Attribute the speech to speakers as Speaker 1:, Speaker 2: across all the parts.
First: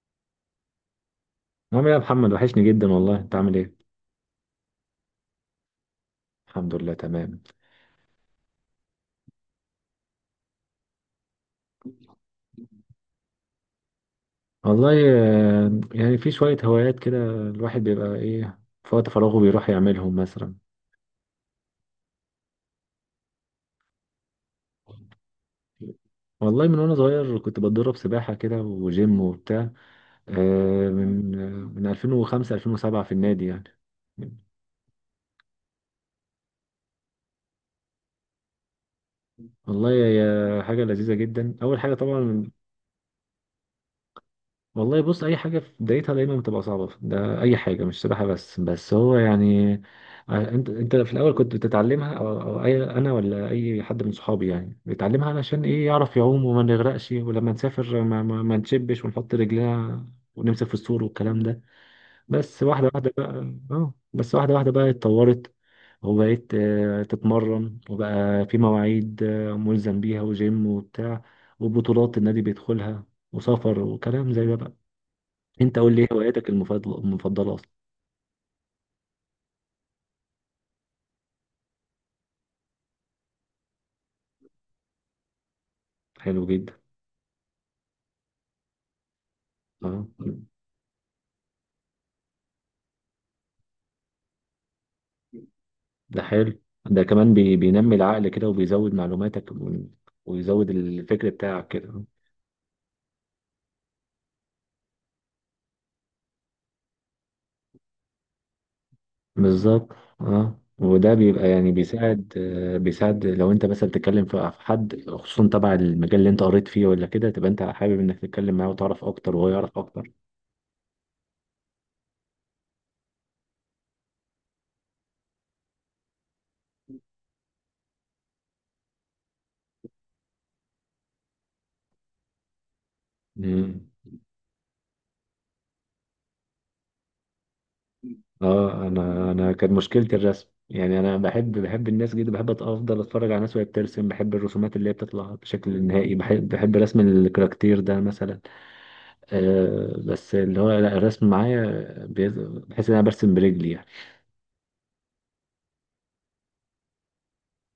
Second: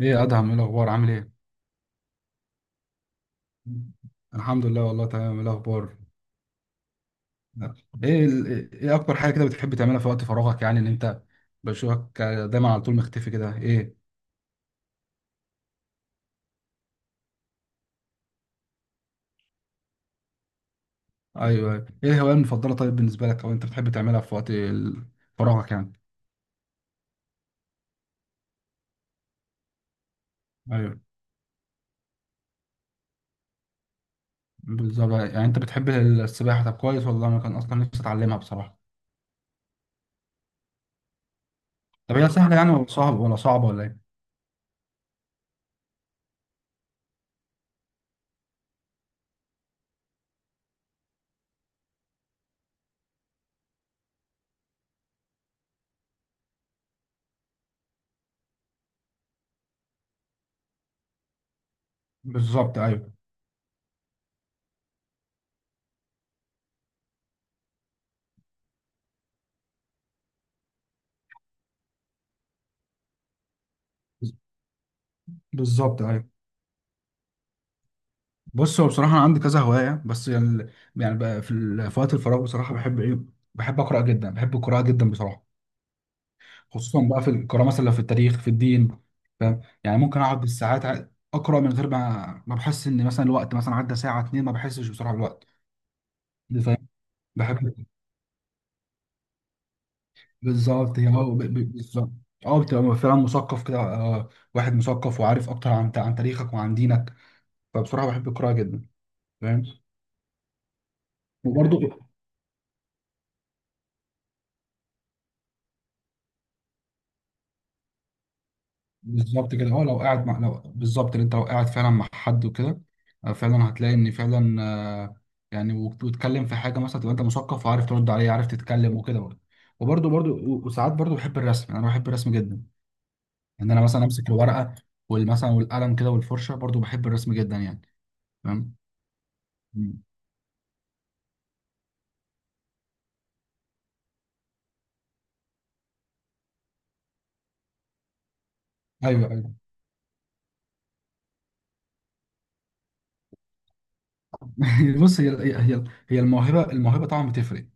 Speaker 1: ايه يا ادهم، ايه الاخبار؟ عامل ايه؟
Speaker 2: عامل ايه يا محمد، وحشني جدا والله. انت عامل ايه؟
Speaker 1: الحمد لله، والله تمام. ايه الاخبار؟
Speaker 2: الحمد لله تمام.
Speaker 1: ايه اكتر حاجه كده بتحب تعملها في وقت فراغك؟ يعني ان انت بشوفك دايما على طول مختفي كده. ايه؟
Speaker 2: والله يعني في شوية هوايات كده الواحد بيبقى ايه في وقت فراغه بيروح يعملهم مثلا.
Speaker 1: ايوه أيوه. ايه الهوايه المفضله طيب بالنسبه لك، او انت بتحب تعملها في وقت فراغك يعني؟
Speaker 2: والله من وانا صغير كنت بتدرب سباحة كده وجيم وبتاع. آه،
Speaker 1: ايوه
Speaker 2: من من 2005 2007 في النادي يعني.
Speaker 1: بالظبط، يعني انت بتحب السباحه؟ طب كويس، والله انا كان اصلا نفسي اتعلمها بصراحه.
Speaker 2: والله هي حاجة لذيذة جدا أول حاجة
Speaker 1: طب هي
Speaker 2: طبعا.
Speaker 1: سهله يعني ولا صعبه ولا ايه؟
Speaker 2: والله بص، اي حاجه في بدايتها دايما بتبقى صعبه، ده اي حاجه مش سباحه بس. بس هو يعني انت في الاول كنت بتتعلمها أو أي انا ولا اي حد من صحابي يعني بيتعلمها علشان ايه، يعرف يعوم وما نغرقش، ولما نسافر ما نشبش ونحط رجلنا ونمسك في السور والكلام ده. بس
Speaker 1: بالظبط
Speaker 2: واحده واحده
Speaker 1: ايوه،
Speaker 2: بقى. اتطورت، وبقيت تتمرن، وبقى في مواعيد ملزم بيها، وجيم وبتاع وبطولات النادي بيدخلها، وسفر وكلام زي ده بقى. انت قول لي،
Speaker 1: بالظبط
Speaker 2: ايه
Speaker 1: ايوه.
Speaker 2: هواياتك المفضله؟ اصلا.
Speaker 1: بص، هو بصراحة أنا عندي كذا هواية، بس يعني يعني بقى في وقت الفراغ بصراحة بحب إيه؟ بحب أقرأ جدا، بحب القراءة جدا بصراحة.
Speaker 2: حلو جدا.
Speaker 1: خصوصا بقى في القراءة، مثلا لو في التاريخ في الدين. فاهم؟ يعني
Speaker 2: اه،
Speaker 1: ممكن أقعد بالساعات أقرأ من غير ما بحس إن مثلا الوقت مثلا عدى ساعة اتنين، ما بحسش بصراحة بالوقت
Speaker 2: ده حلو.
Speaker 1: دي. فاهم.
Speaker 2: ده كمان
Speaker 1: بحب.
Speaker 2: بينمي العقل كده وبيزود معلوماتك، و... ويزود
Speaker 1: بالظبط. هي
Speaker 2: الفكر بتاعك كده.
Speaker 1: بالظبط. أه، بتبقى فعلا مثقف كده، واحد مثقف وعارف أكتر عن تاريخك وعن دينك. فبصراحة بحب القراءة جدا. فاهم.
Speaker 2: بالظبط. اه، وده بيبقى يعني
Speaker 1: وبرضه.
Speaker 2: بيساعد. بيساعد لو انت مثلا بتتكلم في حد، خصوصا تبع المجال اللي انت قريت فيه ولا كده، تبقى انت حابب انك تتكلم معاه وتعرف اكتر وهو
Speaker 1: بالظبط كده،
Speaker 2: يعرف
Speaker 1: هو لو
Speaker 2: اكتر.
Speaker 1: قاعد مع لو بالظبط اللي انت لو قاعد فعلا مع حد وكده، فعلا هتلاقي ان فعلا آه، يعني وتتكلم في حاجه مثلا، تبقى انت مثقف وعارف ترد عليه، عارف تتكلم وكده برضه. وبرضه برضه وساعات برضه بحب الرسم. يعني انا بحب الرسم جدا. ان
Speaker 2: مم.
Speaker 1: انا مثلا امسك الورقه والمثلا والقلم كده والفرشه، برضه بحب الرسم جدا يعني. فاهم.
Speaker 2: اه، انا كانت
Speaker 1: مم.
Speaker 2: مشكلتي الرسم يعني. انا بحب الناس جدا، بحب افضل اتفرج على ناس وهي بترسم. بحب الرسومات اللي هي بتطلع بشكل نهائي، بحب رسم الكاركتير ده مثلا.
Speaker 1: ايوه ايوه.
Speaker 2: آه، بس اللي هو لا، الرسم معايا بحس ان انا برسم برجلي يعني.
Speaker 1: بص، هي هي الموهبه، طبعا بتفرق.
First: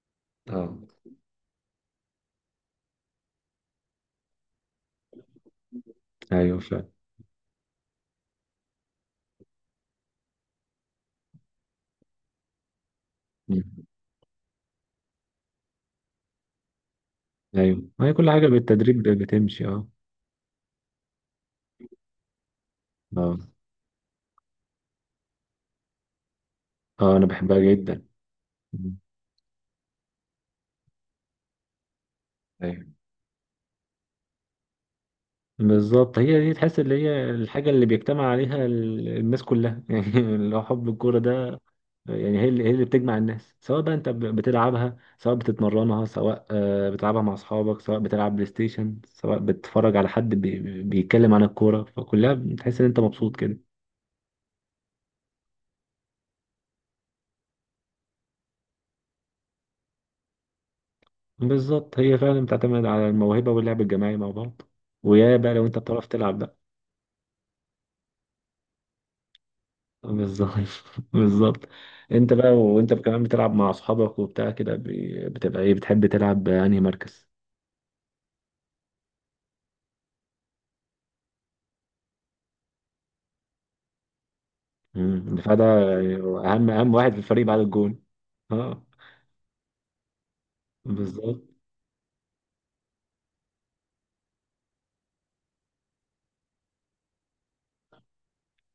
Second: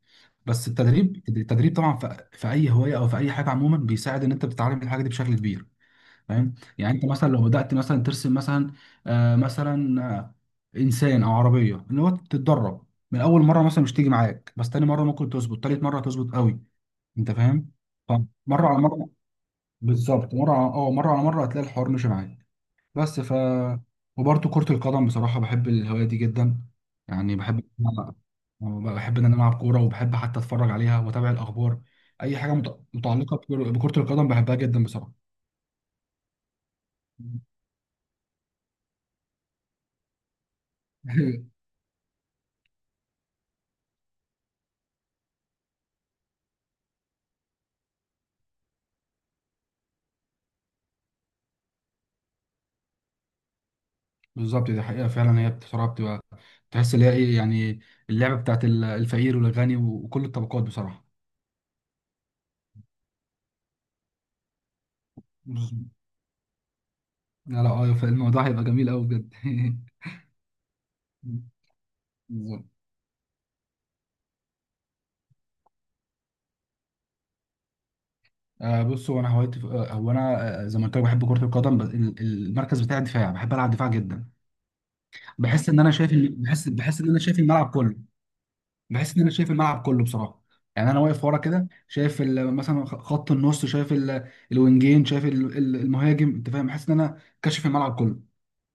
Speaker 1: بس
Speaker 2: اه
Speaker 1: التدريب، طبعا في اي هوايه او في اي حاجه عموما بيساعد ان انت بتتعلم الحاجه دي بشكل كبير. فاهم؟
Speaker 2: ايوه فعلا.
Speaker 1: يعني انت مثلا لو بدات مثلا ترسم مثلا مثلا انسان او عربيه، ان هو تتدرب من اول مره مثلا
Speaker 2: مم.
Speaker 1: مش تيجي معاك، بس تاني مره ممكن تظبط، تالت مره تظبط قوي. انت فاهم؟
Speaker 2: ايوه، ما هي كل حاجه
Speaker 1: فمره على
Speaker 2: بالتدريب
Speaker 1: مره.
Speaker 2: بتمشي، اه
Speaker 1: بالظبط، مره على مره هتلاقي الحوار مش معاك بس.
Speaker 2: اه
Speaker 1: وبرده كره القدم بصراحه، بحب الهوايه دي جدا.
Speaker 2: اه، انا
Speaker 1: يعني
Speaker 2: بحبها
Speaker 1: بحب،
Speaker 2: جدا. مم.
Speaker 1: بحب ان انا العب كوره، وبحب حتى اتفرج عليها واتابع الاخبار. اي حاجه
Speaker 2: ايوه.
Speaker 1: متعلقه بكرة القدم بحبها جدا بصراحه.
Speaker 2: بالظبط، هي دي. تحس اللي هي الحاجة اللي بيجتمع عليها الناس كلها يعني لو حب الكورة ده. يعني هي اللي بتجمع الناس، سواء بقى انت بتلعبها، سواء بتتمرنها، سواء بتلعبها مع اصحابك، سواء بتلعب بلاي ستيشن، سواء بتتفرج على حد بيتكلم عن الكورة. فكلها بتحس ان انت مبسوط كده.
Speaker 1: بالظبط، دي حقيقة فعلا. هي بصراحة بتبقى، تحس اللي هي ايه يعني، اللعبة بتاعت الفقير والغني وكل الطبقات بصراحة.
Speaker 2: بالظبط، هي فعلا بتعتمد على الموهبة واللعب الجماعي مع بعض، ويا بقى لو انت
Speaker 1: بالظبط.
Speaker 2: بتعرف تلعب بقى.
Speaker 1: لا لا، ايوه، فالموضوع هيبقى جميل قوي بجد.
Speaker 2: بالظبط بالظبط. انت بقى،
Speaker 1: بالظبط.
Speaker 2: وانت كمان بتلعب مع اصحابك وبتاع كده، بتبقى ايه، بتحب تلعب انهي مركز؟
Speaker 1: آه بص، هو انا هوايتي في- آه، هو انا آه، زي ما قلت لك بحب كرة القدم. بس المركز بتاعي دفاع، بحب العب دفاع جدا.
Speaker 2: مم. فده
Speaker 1: بحس ان انا شايف
Speaker 2: يعني
Speaker 1: بحس
Speaker 2: اهم
Speaker 1: بحس ان
Speaker 2: واحد في
Speaker 1: انا شايف
Speaker 2: الفريق بعد
Speaker 1: الملعب كله.
Speaker 2: الجون، اه.
Speaker 1: بحس ان انا شايف الملعب كله بصراحة. يعني انا واقف ورا
Speaker 2: بالظبط،
Speaker 1: كده، شايف خط النص، شايف الوينجين، شايف المهاجم. انت فاهم؟ بحس ان انا كاشف الملعب كله.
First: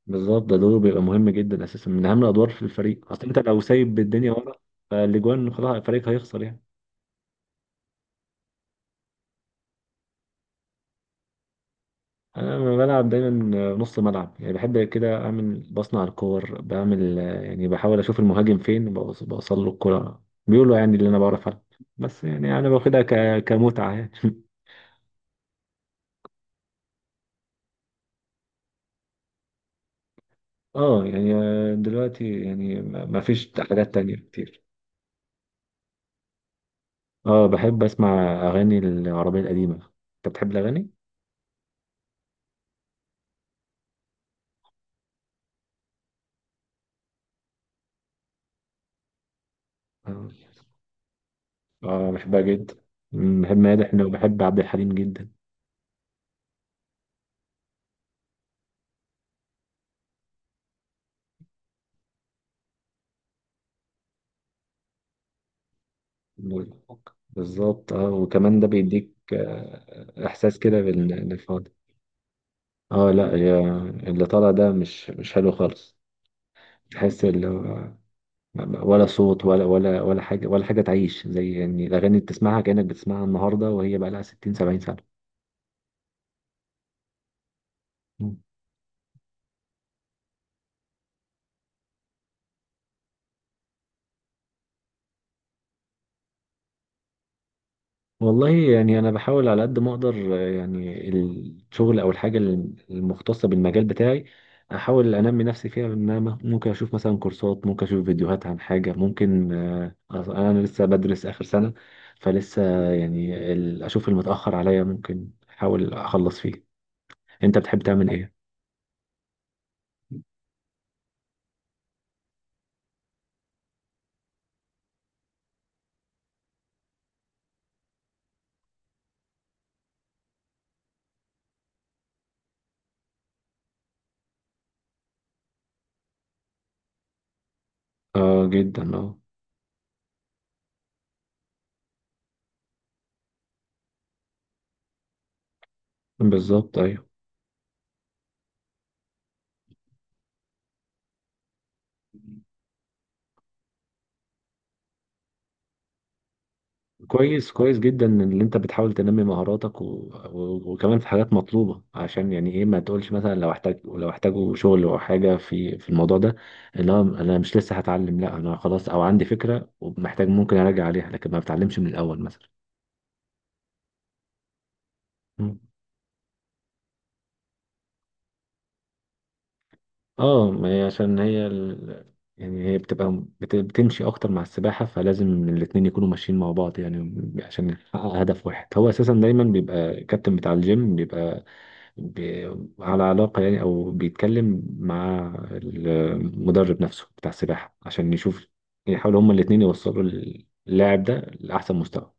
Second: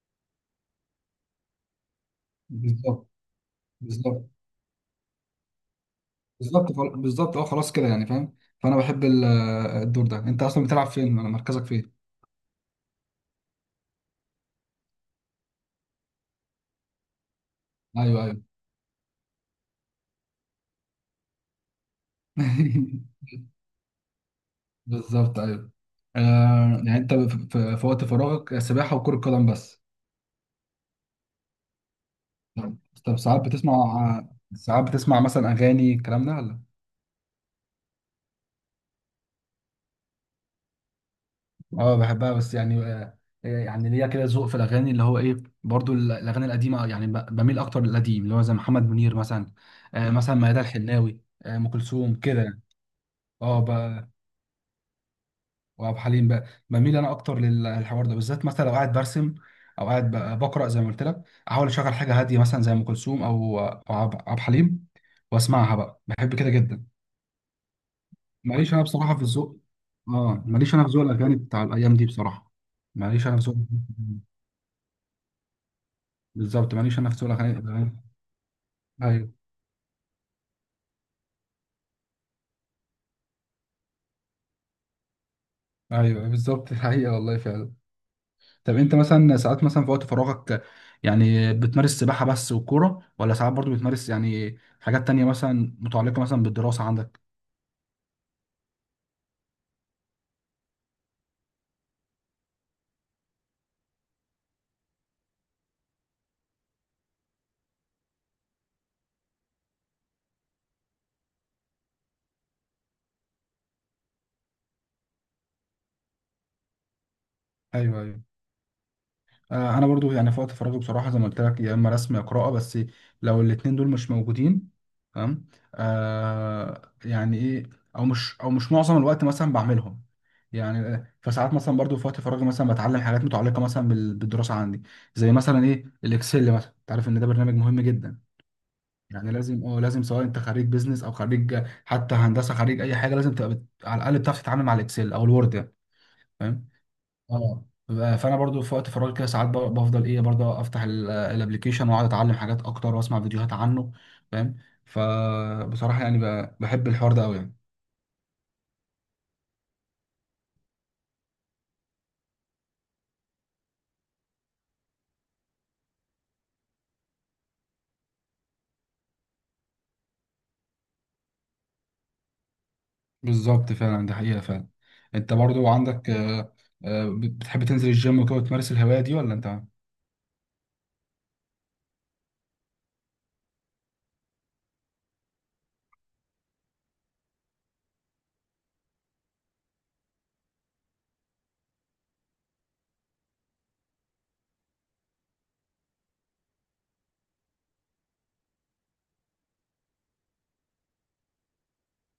Speaker 2: بالظبط، ده دوره بيبقى مهم جدا اساسا، من اهم الادوار في
Speaker 1: بالظبط.
Speaker 2: الفريق، اصل انت لو سايب
Speaker 1: بالظبط.
Speaker 2: الدنيا ورا فالاجوان خلاص الفريق هيخسر يعني.
Speaker 1: بالظبط، اه، خلاص كده يعني، فاهم. فانا بحب الدور ده. انت اصلا بتلعب فين ولا مركزك فين؟
Speaker 2: انا لما بلعب دايما نص ملعب. يعني بحب كده اعمل، بصنع الكور، بعمل يعني بحاول اشوف
Speaker 1: ايوه ايوه.
Speaker 2: المهاجم فين، بوصل له الكرة، بيقولوا يعني اللي انا بعرف ألعب. بس يعني انا باخدها كمتعة يعني
Speaker 1: بالظبط ايوه. آه يعني انت في وقت فراغك سباحه وكره قدم بس؟
Speaker 2: اه يعني دلوقتي
Speaker 1: طب،
Speaker 2: يعني،
Speaker 1: طب
Speaker 2: ما
Speaker 1: ساعات
Speaker 2: فيش
Speaker 1: بتسمع،
Speaker 2: حاجات تانية كتير.
Speaker 1: ساعات بتسمع مثلا اغاني الكلام ده ولا؟
Speaker 2: اه، بحب اسمع اغاني العربية القديمة. انت بتحب الاغاني؟
Speaker 1: اه بحبها، بس يعني يعني ليا كده ذوق في الاغاني اللي هو ايه؟ برضو الاغاني القديمه يعني، بميل اكتر للقديم، اللي هو زي محمد منير مثلا،
Speaker 2: آه.
Speaker 1: مثلا ميادة الحناوي، آه ام
Speaker 2: اه
Speaker 1: كلثوم
Speaker 2: بحبها
Speaker 1: كده يعني.
Speaker 2: جدا. مم، بحب
Speaker 1: اه.
Speaker 2: مادة حناوي وبحب عبد الحليم جدا.
Speaker 1: وعبد الحليم بقى بميل انا اكتر للحوار ده بالذات، مثلا لو قاعد برسم، او قاعد بقرا زي ما قلت لك، احاول اشغل حاجه هاديه مثلا زي ام كلثوم او عبد الحليم، واسمعها بقى، بحب كده جدا.
Speaker 2: بالظبط. اه، وكمان ده
Speaker 1: ماليش انا
Speaker 2: بيديك
Speaker 1: بصراحه في الذوق. اه،
Speaker 2: احساس
Speaker 1: ماليش
Speaker 2: كده
Speaker 1: انا في ذوق الاغاني بتاع
Speaker 2: بالفاضي.
Speaker 1: الايام دي بصراحه.
Speaker 2: اه
Speaker 1: ماليش
Speaker 2: لا،
Speaker 1: انا في ذوق.
Speaker 2: هي اللي طالع ده مش حلو خالص.
Speaker 1: بالظبط، ماليش انا في
Speaker 2: تحس
Speaker 1: ذوق
Speaker 2: اللي هو
Speaker 1: الاغاني.
Speaker 2: ولا
Speaker 1: ايوه
Speaker 2: صوت ولا حاجة. ولا حاجة تعيش زي يعني الأغاني اللي بتسمعها، كأنك بتسمعها النهاردة وهي بقى لها 60 70 سنة.
Speaker 1: ايوه أيوه، بالظبط. الحقيقه والله فعلا. طب انت مثلا ساعات، مثلا في وقت فراغك، يعني بتمارس سباحة بس والكورة، ولا ساعات برضو بتمارس يعني حاجات تانية مثلا متعلقة مثلا بالدراسة عندك؟
Speaker 2: والله يعني أنا بحاول على قد ما أقدر. يعني الشغل أو الحاجة المختصة بالمجال بتاعي أحاول أنمي نفسي فيها. إن أنا ممكن أشوف مثلا كورسات، ممكن أشوف فيديوهات عن حاجة ممكن. أنا لسه بدرس آخر سنة، فلسه يعني أشوف المتأخر عليا ممكن أحاول أخلص فيه. أنت بتحب
Speaker 1: ايوه
Speaker 2: تعمل
Speaker 1: ايوه.
Speaker 2: إيه؟
Speaker 1: آه انا برضو يعني في وقت فراغي بصراحة، زي ما قلت لك، يا اما رسم يا قراءة. بس لو الاتنين دول مش موجودين، تمام، آه يعني ايه، او مش معظم الوقت مثلا بعملهم يعني. فساعات مثلا برضو في وقت فراغي مثلا بتعلم حاجات متعلقة مثلا بالدراسة عندي. زي مثلا ايه الاكسل مثلا، انت عارف ان ده برنامج مهم جدا،
Speaker 2: آه جدا، آه.
Speaker 1: يعني لازم، اه لازم، سواء انت خريج بيزنس او خريج حتى هندسه، خريج اي حاجه لازم تبقى على الاقل بتعرف تتعامل مع الاكسل او الوورد يعني. فاهم؟
Speaker 2: بالظبط أيوه.
Speaker 1: اه. فانا برضو في وقت فراغي كده ساعات بفضل ايه، برضو افتح الابلكيشن واقعد اتعلم حاجات اكتر واسمع فيديوهات عنه. فاهم؟ فبصراحه يعني بحب الحوار ده قوي
Speaker 2: كويس،
Speaker 1: يعني.
Speaker 2: كويس جدا ان انت بتحاول تنمي مهاراتك، و... و... وكمان في حاجات مطلوبه، عشان يعني ايه، ما تقولش مثلا لو احتاجوا شغل او حاجه في الموضوع ده، اللي هو انا مش لسه هتعلم، لا انا خلاص، او عندي فكره ومحتاج ممكن اراجع عليها، لكن ما بتعلمش من الاول مثلا.
Speaker 1: بالظبط فعلا، دي حقيقه فعلا. انت
Speaker 2: مم.
Speaker 1: برضو عندك بتحب تنزل الجيم وكده وتمارس الهوايه دي ولا انت؟
Speaker 2: اه، ما هي عشان هي يعني هي بتبقى بتمشي اكتر مع السباحه، فلازم الاتنين يكونوا ماشيين مع بعض يعني عشان نحقق هدف واحد. هو اساسا دايما بيبقى الكابتن بتاع الجيم بيبقى على علاقة يعني، أو بيتكلم مع المدرب نفسه بتاع السباحة، عشان يشوف، يحاولوا هما الاتنين يوصلوا اللاعب ده لأحسن مستوى.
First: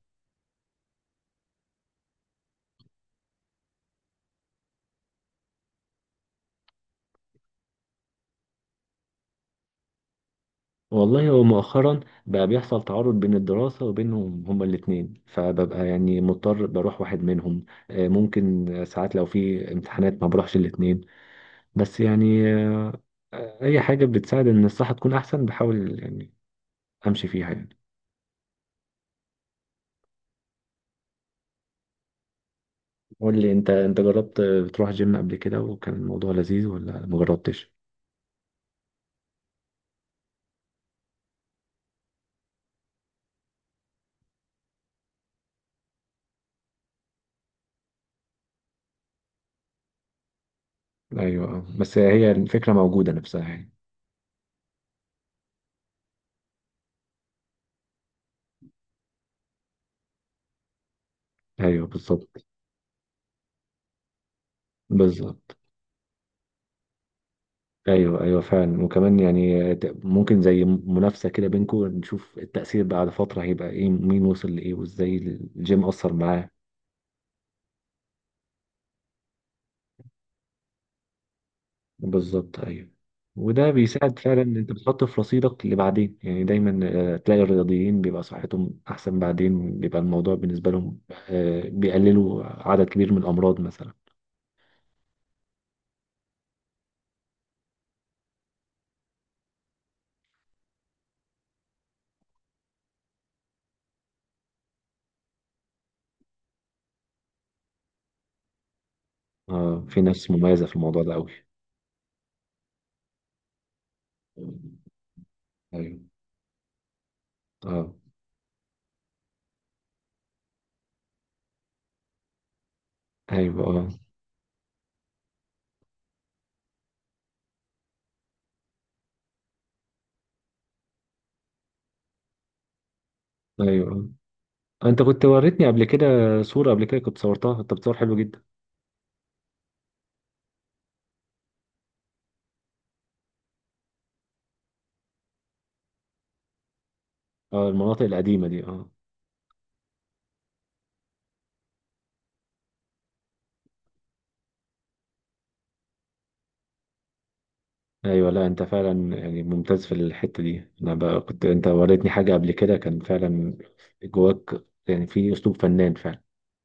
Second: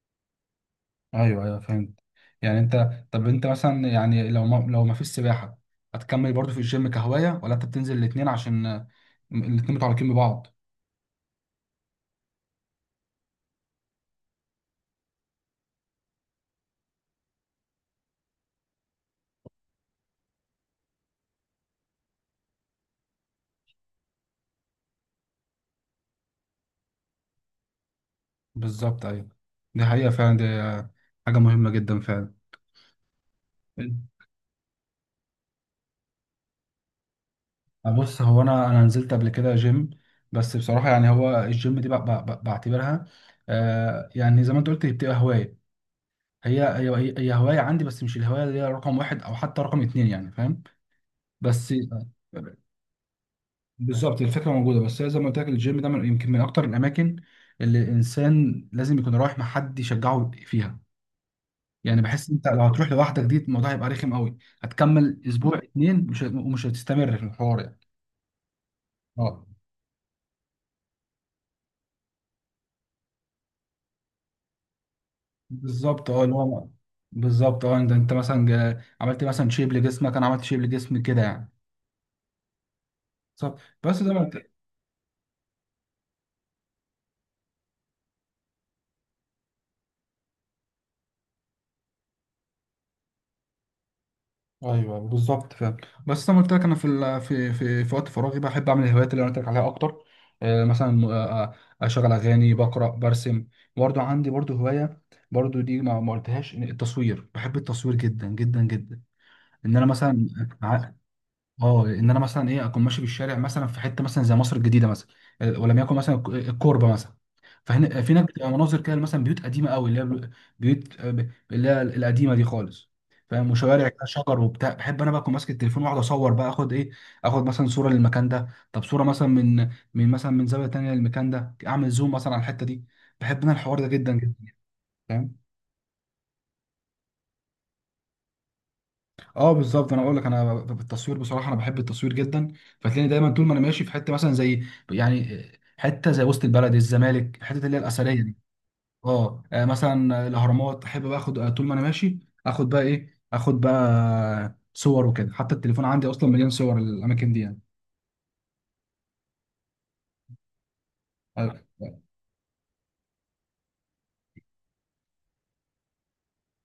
Speaker 1: ايوه ايوه، فهمت. يعني انت، طب انت مثلا يعني لو ما فيش سباحه، هتكمل برضو في الجيم كهوايه، ولا انت بتنزل الاثنين عشان الاتنين متعلقين ببعض؟
Speaker 2: والله، هو مؤخرا بقى بيحصل تعارض بين الدراسة وبينهم هما الاتنين، فببقى يعني مضطر بروح واحد منهم. ممكن ساعات لو في امتحانات ما بروحش الاتنين، بس يعني أي حاجة بتساعد إن الصحة تكون أحسن بحاول يعني أمشي فيها يعني.
Speaker 1: بالظبط ايوه. دي حقيقه فعلا، دي حاجه مهمه جدا فعلا.
Speaker 2: قول لي انت، انت جربت بتروح جيم قبل كده، وكان الموضوع لذيذ ولا مجربتش؟
Speaker 1: بص هو انا، نزلت قبل كده جيم، بس بصراحه يعني، هو الجيم دي بعتبرها يعني زي ما انت قلت هي بتبقى هوايه. هي هوايه عندي، بس مش الهوايه اللي هي رقم واحد او حتى رقم اتنين يعني، فاهم؟
Speaker 2: ايوه اه.
Speaker 1: بس.
Speaker 2: بس هي الفكره موجوده نفسها يعني.
Speaker 1: بالظبط، الفكره موجوده، بس هي زي ما قلت لك، الجيم ده من يمكن من اكتر الاماكن اللي الانسان لازم يكون رايح مع حد يشجعه فيها.
Speaker 2: ايوه،
Speaker 1: يعني بحس
Speaker 2: بالظبط،
Speaker 1: انت لو هتروح لوحدك دي، الموضوع هيبقى رخم قوي، هتكمل
Speaker 2: بالظبط.
Speaker 1: اسبوع اتنين، مش ومش هتستمر في الحوار يعني.
Speaker 2: ايوه ايوه فعلا. وكمان
Speaker 1: اه.
Speaker 2: يعني ممكن زي منافسه كده بينكم، نشوف التاثير بعد فتره هيبقى ايه، مين وصل لايه وازاي الجيم
Speaker 1: بالظبط
Speaker 2: اثر
Speaker 1: اه اللي
Speaker 2: معاه.
Speaker 1: هو، بالظبط اه، انت مثلا عملت مثلا شيب لجسمك، انا عملت شيب لجسمي كده يعني.
Speaker 2: بالظبط ايوه،
Speaker 1: بالظبط.
Speaker 2: وده
Speaker 1: بس ده.
Speaker 2: بيساعد فعلا ان انت بتحط في رصيدك اللي بعدين يعني. دايما تلاقي الرياضيين بيبقى صحتهم احسن بعدين، بيبقى الموضوع بالنسبه لهم بيقللوا عدد كبير من الامراض مثلا.
Speaker 1: ايوه بالظبط فعلا. بس انا قلت لك انا في ال- في في في وقت فراغي بحب اعمل الهوايات اللي انا قلت لك عليها اكتر، آه، مثلا آه، آه، اشغل اغاني، بقرا، برسم. برضو عندي برضو هوايه، برضو دي ما قلتهاش، إن التصوير، بحب التصوير جدا جدا جدا. ان
Speaker 2: اه،
Speaker 1: انا
Speaker 2: في
Speaker 1: مثلا
Speaker 2: ناس مميزه في
Speaker 1: ع-
Speaker 2: الموضوع ده قوي.
Speaker 1: اه ان انا مثلا ايه، اكون ماشي بالشارع مثلا في حته مثلا زي مصر الجديده مثلا، ولم يكن
Speaker 2: ايوه
Speaker 1: مثلا الكوربه مثلا.
Speaker 2: اه،
Speaker 1: فهنا في هناك بتبقى مناظر كده، مثلا بيوت قديمه قوي، اللي هي بيوت، اللي هي القديمه دي خالص. فاهم؟
Speaker 2: ايوه اه،
Speaker 1: وشوارع كده، شجر وبتاع، بحب انا بقى اكون ماسك التليفون واقعد اصور بقى، اخد ايه، اخد مثلا صوره للمكان ده، طب صوره مثلا من مثلا من زاويه تانيه للمكان ده، اعمل زوم مثلا على الحته دي. بحب انا الحوار ده
Speaker 2: ايوه
Speaker 1: جدا جدا.
Speaker 2: اه. انت كنت
Speaker 1: فاهم.
Speaker 2: وريتني قبل كده صوره، قبل كده كنت صورتها، انت بتصور حلو جدا.
Speaker 1: اه بالظبط، انا اقول لك، انا بالتصوير بصراحه، انا بحب التصوير جدا. فتلاقيني دايما طول ما انا ماشي في حته مثلا زي يعني حته زي وسط البلد، الزمالك، الحته
Speaker 2: اه،
Speaker 1: اللي هي
Speaker 2: المناطق
Speaker 1: الاثريه دي.
Speaker 2: القديمه دي، اه.
Speaker 1: اه، مثلا الاهرامات، احب بقى اخد، طول ما انا ماشي اخد بقى ايه، اخد بقى صور وكده. حتى التليفون عندي اصلا مليان صور الاماكن دي يعني.
Speaker 2: ايوه، لا انت فعلا يعني ممتاز في الحته دي. انا بقى كنت،
Speaker 1: آه،
Speaker 2: انت وريتني حاجه قبل كده كان فعلا جواك يعني في اسلوب فنان فعلا.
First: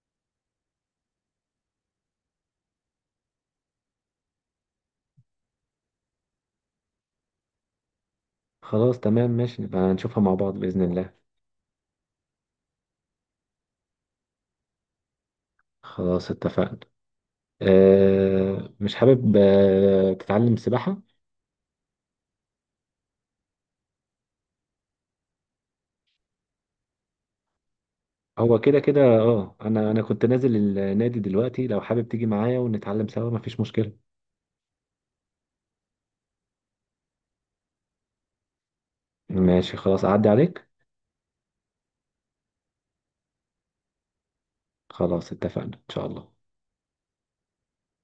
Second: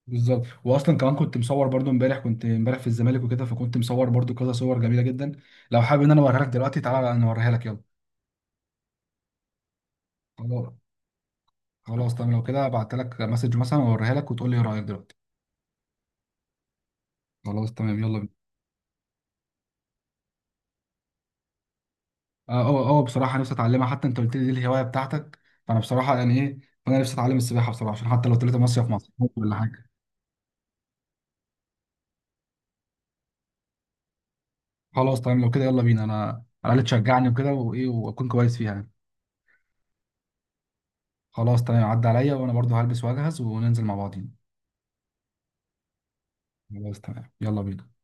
Speaker 1: بالظبط. واصلا كمان كنت مصور برضو امبارح، كنت امبارح في الزمالك وكده، فكنت مصور برضو كذا صور جميله جدا. لو حابب ان انا اوريها لك دلوقتي، تعالى نوريها لك.
Speaker 2: خلاص تمام ماشي، نبقى هنشوفها مع بعض
Speaker 1: يلا.
Speaker 2: باذن الله.
Speaker 1: خلاص تمام، لو كده بعت لك مسج مثلا واوريها لك، وتقول لي ايه رايك دلوقتي.
Speaker 2: خلاص اتفقنا.
Speaker 1: خلاص تمام، يلا بينا.
Speaker 2: أه، مش حابب أه تتعلم سباحه؟
Speaker 1: اه اه اه، بصراحه نفسي اتعلمها، حتى انت قلت لي دي الهوايه بتاعتك. فانا بصراحه يعني ايه، فانا نفسي اتعلم السباحه بصراحه، عشان حتى لو طلعت
Speaker 2: هو كده
Speaker 1: مصيف مع
Speaker 2: كده
Speaker 1: صحابي
Speaker 2: اه.
Speaker 1: ولا حاجه.
Speaker 2: انا كنت نازل النادي دلوقتي، لو حابب تيجي معايا ونتعلم سوا مفيش مشكله.
Speaker 1: خلاص تمام، لو كده يلا بينا، انا على الاقل تشجعني وكده، وايه، واكون كويس فيها يعني.
Speaker 2: ماشي خلاص، اعدي عليك.
Speaker 1: خلاص تمام، عدى عليا وانا برضو هلبس واجهز وننزل مع بعضين.
Speaker 2: خلاص اتفقنا ان شاء الله.
Speaker 1: خلاص تمام، يلا بينا.